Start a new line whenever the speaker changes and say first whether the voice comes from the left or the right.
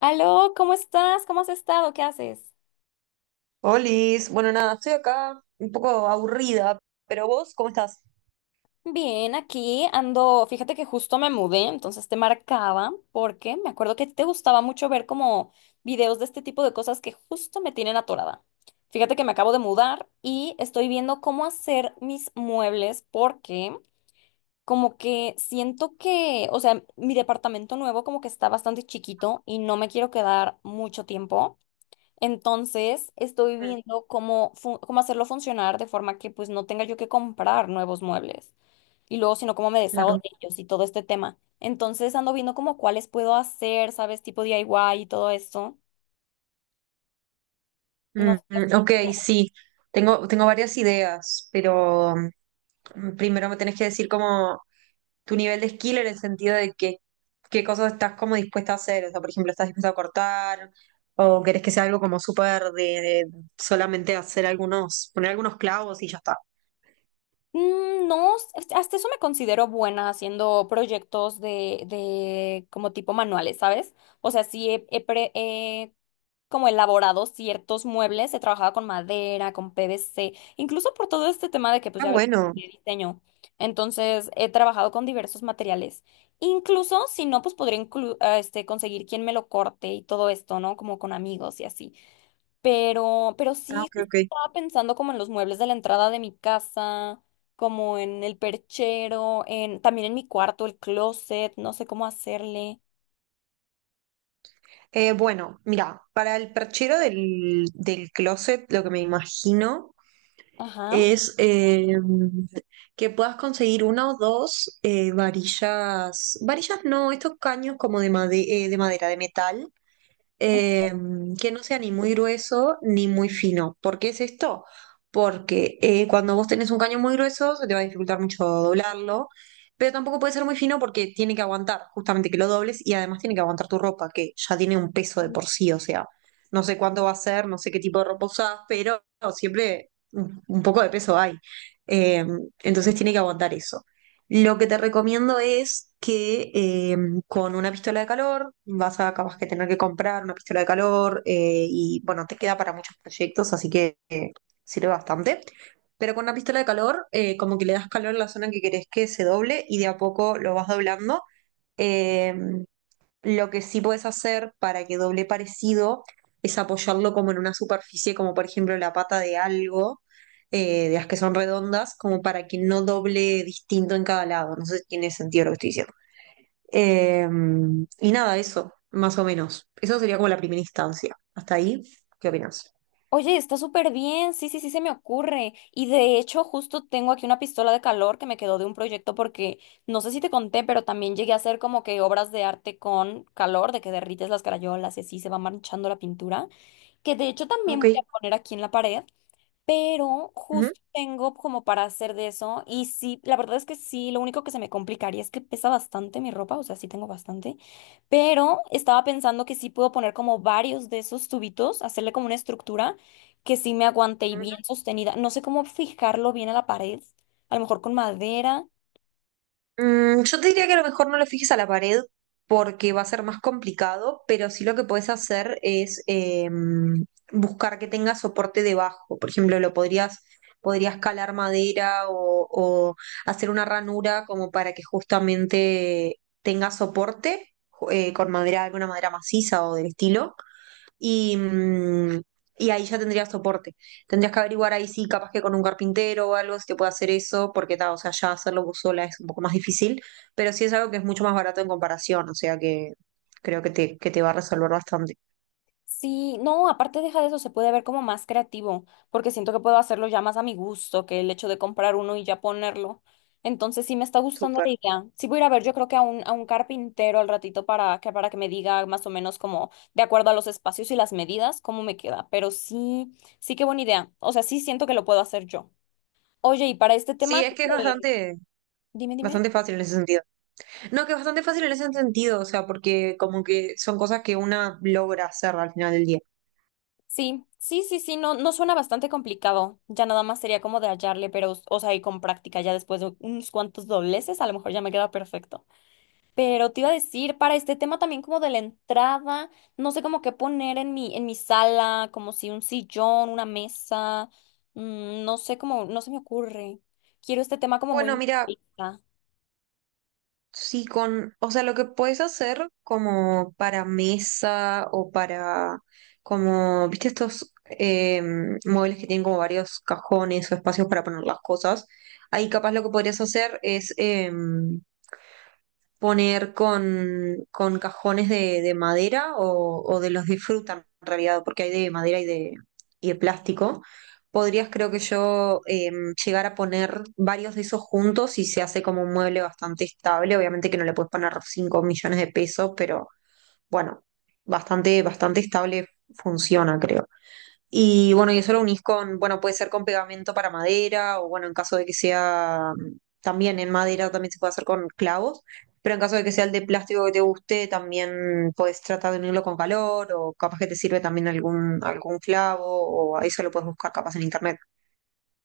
left: Aló, ¿cómo estás? ¿Cómo has estado? ¿Qué haces?
right: Olis, bueno, nada, estoy acá un poco aburrida, pero vos, ¿cómo estás?
left: Bien, aquí ando, fíjate que justo me mudé, entonces te marcaba porque me acuerdo que te gustaba mucho ver como videos de este tipo de cosas que justo me tienen atorada. Fíjate que me acabo de mudar y estoy viendo cómo hacer mis muebles porque como que siento que, o sea, mi departamento nuevo como que está bastante chiquito y no me quiero quedar mucho tiempo. Entonces, estoy
right: Mm.
left: viendo cómo, cómo hacerlo funcionar de forma que pues no tenga yo que comprar nuevos muebles y luego, sino cómo me deshago
right: Claro.
left: de ellos y todo este tema. Entonces, ando viendo como cuáles puedo hacer, ¿sabes? Tipo DIY y todo esto.
right: Mm,
left: No sé.
right: mm,
left: Si
right: ok, sí, tengo varias ideas, pero primero me tenés que decir como tu nivel de skill en el sentido de que, qué cosas estás como dispuesta a hacer, o sea, por ejemplo, ¿estás dispuesta a cortar? ¿O querés que sea algo como súper de solamente hacer algunos, poner algunos clavos y ya está?
left: No, hasta eso me considero buena haciendo proyectos de como tipo manuales, ¿sabes? O sea, sí he como elaborado ciertos muebles, he trabajado con madera, con PVC, incluso por todo este tema de que pues
right: Ah,
left: ya ves
right: bueno.
left: que diseño. Entonces, he trabajado con diversos materiales. Incluso si no, pues podría conseguir quien me lo corte y todo esto, ¿no? Como con amigos y así. Pero
right: Ah,
left: sí
right: ok, ok.
left: justo estaba pensando como en los muebles de la entrada de mi casa, como en el perchero, en, también en mi cuarto, el closet, no sé cómo hacerle.
right: Bueno, mira, para el perchero del closet, lo que me imagino
left: Ajá.
right: es que puedas conseguir una o dos varillas no, estos caños como de, de madera, de metal, eh, que no sea ni muy grueso ni muy fino. ¿Por qué es esto? Porque cuando vos tenés un caño muy grueso se te va a dificultar mucho doblarlo, pero tampoco puede ser muy fino porque tiene que aguantar justamente que lo dobles y además tiene que aguantar tu ropa, que ya tiene un peso de por sí, o sea, no sé cuánto va a ser, no sé qué tipo de ropa usás, pero siempre un poco de peso hay. Eh, entonces tiene que aguantar eso. Lo que te recomiendo es que con una pistola de calor vas a capaz que tener que comprar una pistola de calor y bueno, te queda para muchos proyectos, así que sirve bastante. Pero con una pistola de calor, como que le das calor a la zona que querés que se doble y de a poco lo vas doblando. Eh, lo que sí puedes hacer para que doble parecido es apoyarlo como en una superficie, como por ejemplo la pata de algo, de las que son redondas, como para que no doble distinto en cada lado. No sé si tiene sentido lo que estoy diciendo. Eh, y nada, eso, más o menos. Eso sería como la primera instancia. Hasta ahí, ¿qué opinas?
left: Oye, está súper bien. Sí, sí, sí, se me ocurre. Y de hecho, justo tengo aquí una pistola de calor que me quedó de un proyecto porque no sé si te conté, pero también llegué a hacer como que obras de arte con calor, de que derrites las crayolas y así se va manchando la pintura. Que de hecho también
right: Ok.
left: voy a poner aquí en la pared. Pero
right: Ujú,
left: justo tengo como para hacer de eso y sí, la verdad es que sí, lo único que se me complicaría es que pesa bastante mi ropa, o sea, sí tengo bastante, pero estaba pensando que sí puedo poner como varios de esos tubitos, hacerle como una estructura que sí me aguante y
right: ujú.
left: bien sostenida. No sé cómo fijarlo bien a la pared, a lo mejor con madera.
right: Yo te diría que a lo mejor no lo fijes a la pared porque va a ser más complicado, pero sí lo que puedes hacer es buscar que tenga soporte debajo. Por ejemplo, lo podrías, podrías calar madera o hacer una ranura como para que justamente tenga soporte. Con madera, alguna madera maciza o del estilo, y, y ahí ya tendrías soporte. Tendrías que averiguar ahí sí, capaz que con un carpintero o algo, si te puede hacer eso, porque ta, o sea, ya hacerlo vos sola es un poco más difícil, pero sí es algo que es mucho más barato en comparación, o sea que creo que te va a resolver bastante.
left: Sí, no, aparte deja de eso, se puede ver como más creativo, porque siento que puedo hacerlo ya más a mi gusto que el hecho de comprar uno y ya ponerlo. Entonces sí me está gustando
right: Súper.
left: la idea. Sí voy a ir a ver, yo creo que a un carpintero al ratito para que me diga más o menos como de acuerdo a los espacios y las medidas, cómo me queda. Pero sí, sí qué buena idea. O sea, sí siento que lo puedo hacer yo. Oye, y para este tema,
right: Sí, es que es
left: eh, dime, dime.
right: bastante fácil en ese sentido. No, que es bastante fácil en ese sentido, o sea, porque como que son cosas que una logra hacer al final del día.
left: Sí, sí, sí, sí, no, no suena bastante complicado. Ya nada más sería como de hallarle, pero, o sea, y con práctica, ya después de unos cuantos dobleces, a lo mejor ya me queda perfecto. Pero te iba a decir, para este tema también como de la entrada, no sé como qué poner en mi sala, como si un sillón, una mesa, no sé cómo, no se me ocurre. Quiero este tema como muy
right: Bueno, mira,
left: minimalista.
right: sí, con, o sea, lo que puedes hacer como para mesa o para, como, viste, estos muebles que tienen como varios cajones o espacios para poner las cosas, ahí capaz lo que podrías hacer es, poner con cajones de madera o de los de fruta en realidad, porque hay de madera y de plástico. Podrías, creo que yo, llegar a poner varios de esos juntos y se hace como un mueble bastante estable. Obviamente que no le puedes poner 5 millones de pesos, pero bueno, bastante estable funciona, creo. Y bueno, y eso lo unís con, bueno, puede ser con pegamento para madera o bueno, en caso de que sea también en madera, también se puede hacer con clavos, pero en caso de que sea el de plástico que te guste, también puedes tratar de unirlo con calor o capaz que te sirve también algún clavo o eso lo puedes buscar capaz en internet.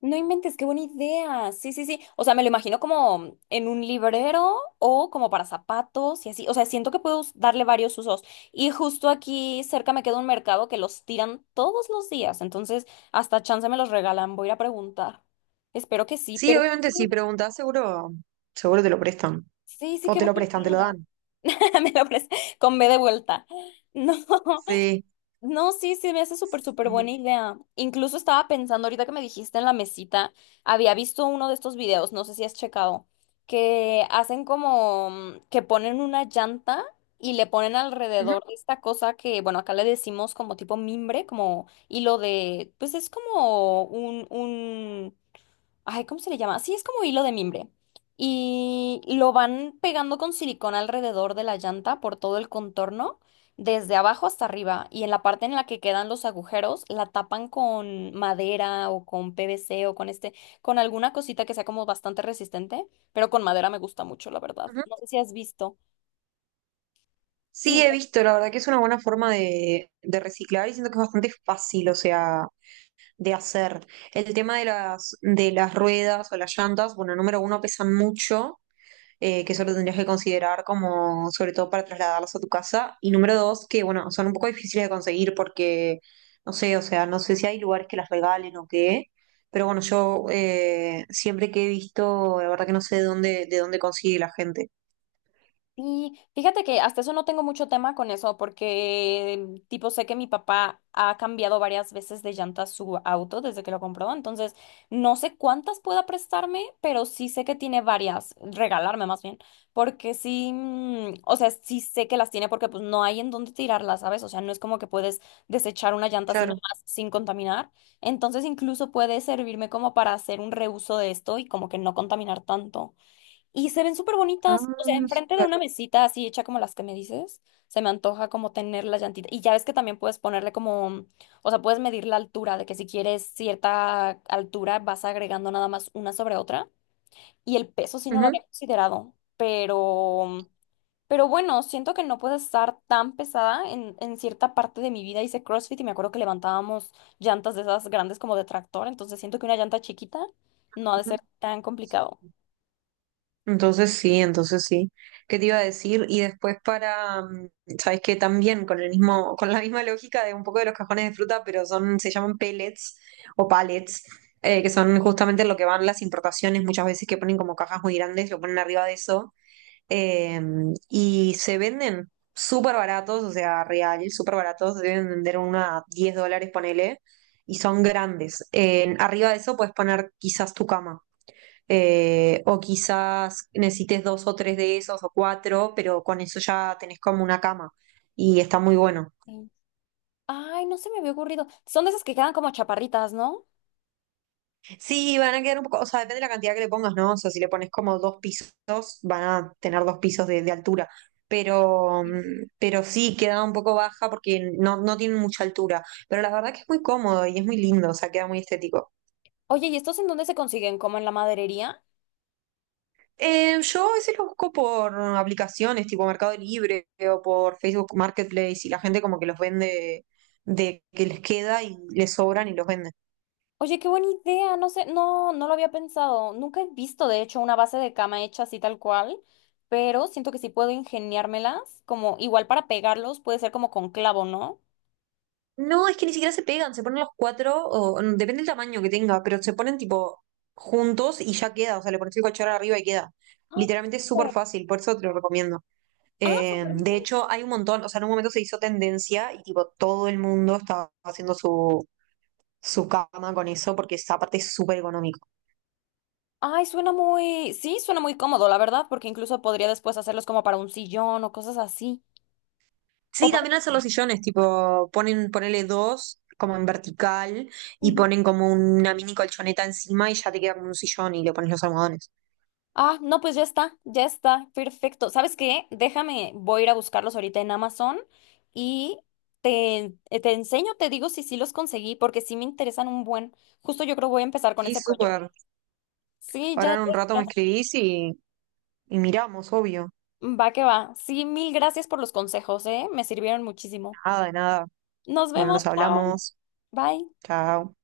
left: No inventes, qué buena idea. Sí, sí, sí. O sea, me lo imagino como en un librero o como para zapatos y así. O sea, siento que puedo darle varios usos. Y justo aquí cerca me queda un mercado que los tiran todos los días. Entonces, hasta chance me los regalan. Voy a ir a preguntar. Espero que sí,
right: Sí,
left: pero
right: obviamente si preguntas, seguro te lo prestan.
left: sí, sí,
right: O
left: qué
right: te
left: buena
right: lo prestan, te lo
left: idea.
right: dan.
left: Me lo pres- con B de vuelta. No.
right: Sí.
left: No, sí, sí, me hace súper, súper
right: Sí.
left: buena idea. Incluso estaba pensando ahorita que me dijiste en la mesita, había visto uno de estos videos, no sé si has checado, que hacen como que ponen una llanta y le ponen
right: Ujú,
left: alrededor de esta cosa que, bueno, acá le decimos como tipo mimbre, como hilo de, pues es como un... Ay, ¿cómo se le llama? Sí, es como hilo de mimbre. Y lo van pegando con silicona alrededor de la llanta por todo el contorno, desde abajo hasta arriba. Y en la parte en la que quedan los agujeros, la tapan con madera o con PVC o con con alguna cosita que sea como bastante resistente. Pero con madera me gusta mucho, la verdad.
right: ujú.
left: No sé si has visto.
right: Sí, he visto, la verdad que es una buena forma de reciclar y siento que es bastante fácil, o sea, de hacer. El tema de de las ruedas o las llantas, bueno, número uno, pesan mucho, que eso lo tendrías que considerar como, sobre todo para trasladarlas a tu casa. Y número dos, que bueno, son un poco difíciles de conseguir porque, no sé, o sea, no sé si hay lugares que las regalen o qué. Pero bueno, yo siempre que he visto, la verdad que no sé de dónde consigue la gente.
left: Y fíjate que hasta eso no tengo mucho tema con eso, porque tipo sé que mi papá ha cambiado varias veces de llanta su auto desde que lo compró, entonces no sé cuántas pueda prestarme, pero sí sé que tiene varias, regalarme más bien, porque sí, o sea, sí sé que las tiene porque pues no hay en dónde tirarlas, ¿sabes? O sea, no es como que puedes desechar una llanta así
right: Claro.
left: nomás sin contaminar, entonces incluso puede servirme como para hacer un reuso de esto y como que no contaminar tanto. Y se ven súper
right: Ah,
left: bonitas, o sea, enfrente de
right: súper.
left: una mesita así hecha como las que me dices, se me antoja como tener la llantita. Y ya ves que también puedes ponerle como, o sea, puedes medir la altura, de que si quieres cierta altura vas agregando nada más una sobre otra. Y el peso sí no lo
right: Ujú.
left: había considerado, pero bueno, siento que no puedo estar tan pesada. En cierta parte de mi vida hice CrossFit y me acuerdo que levantábamos llantas de esas grandes como de tractor, entonces siento que una llanta chiquita no ha de ser tan complicado.
right: Entonces sí. ¿Qué te iba a decir? Y después para, ¿sabes qué? También con el mismo, con la misma lógica de un poco de los cajones de fruta, pero son, se llaman pellets o pallets, que son justamente lo que van las importaciones, muchas veces que ponen como cajas muy grandes, lo ponen arriba de eso, eh, y se venden súper baratos, o sea, real, súper baratos, deben vender una $10, ponele, y son grandes. Arriba de eso puedes poner quizás tu cama o quizás necesites dos o tres de esos o cuatro, pero con eso ya tenés como una cama y está muy bueno.
left: Sí. Ay, no se me había ocurrido. Son de esas que quedan como chaparritas, ¿no?
right: Sí, van a quedar un poco, o sea, depende de la cantidad que le pongas, ¿no? O sea, si le pones como dos pisos, van a tener dos pisos de altura. Pero,
left: Sí.
right: pero sí, queda un poco baja porque no, no tienen mucha altura. Pero la verdad que es muy cómodo y es muy lindo, o sea, queda muy estético.
left: Oye, ¿y estos en dónde se consiguen? ¿Como en la maderería?
right: Yo a veces los busco por aplicaciones tipo Mercado Libre o por Facebook Marketplace y la gente como que los vende de que les queda y les sobran y los venden.
left: Oye, qué buena idea. No sé, no, no lo había pensado. Nunca he visto, de hecho, una base de cama hecha así tal cual, pero siento que sí puedo ingeniármelas, como igual para pegarlos, puede ser como con clavo, ¿no?
right: No, es que ni siquiera se pegan, se ponen los cuatro, o, depende del tamaño que tenga, pero se ponen tipo juntos y ya queda, o sea, le pones el cachorro arriba y queda.
left: Ah,
right: Literalmente es súper
left: súper.
right: fácil, por eso te lo recomiendo.
left: Ah, súper bien.
right: De hecho, hay un montón, o sea, en un momento se hizo tendencia y tipo todo el mundo estaba haciendo su cama con eso porque es, aparte es súper económico.
left: Ay, suena muy, sí, suena muy cómodo, la verdad, porque incluso podría después hacerlos como para un sillón o cosas así. O
right: Sí,
left: para...
right: también hacen los sillones, tipo, ponen, ponele dos como en vertical y
left: Ujú.
right: ponen como una mini colchoneta encima y ya te queda como un sillón y le pones los almohadones.
left: Ah, no, pues ya está, perfecto. ¿Sabes qué? Déjame, voy a ir a buscarlos ahorita en Amazon y te enseño, te digo si sí los conseguí, porque sí me interesan un buen. Justo yo creo voy a empezar con
right: Sí,
left: ese proyecto.
right: súper.
left: Sí, ya,
right: Ahora en
left: ya
right: un rato me
left: está.
right: escribís y miramos, obvio.
left: Va que va. Sí, mil gracias por los consejos, ¿eh? Me sirvieron muchísimo.
right: Nada, de nada.
left: Nos
right: Bueno,
left: vemos,
right: nos
left: chao.
right: hablamos.
left: Bye.
right: Chao.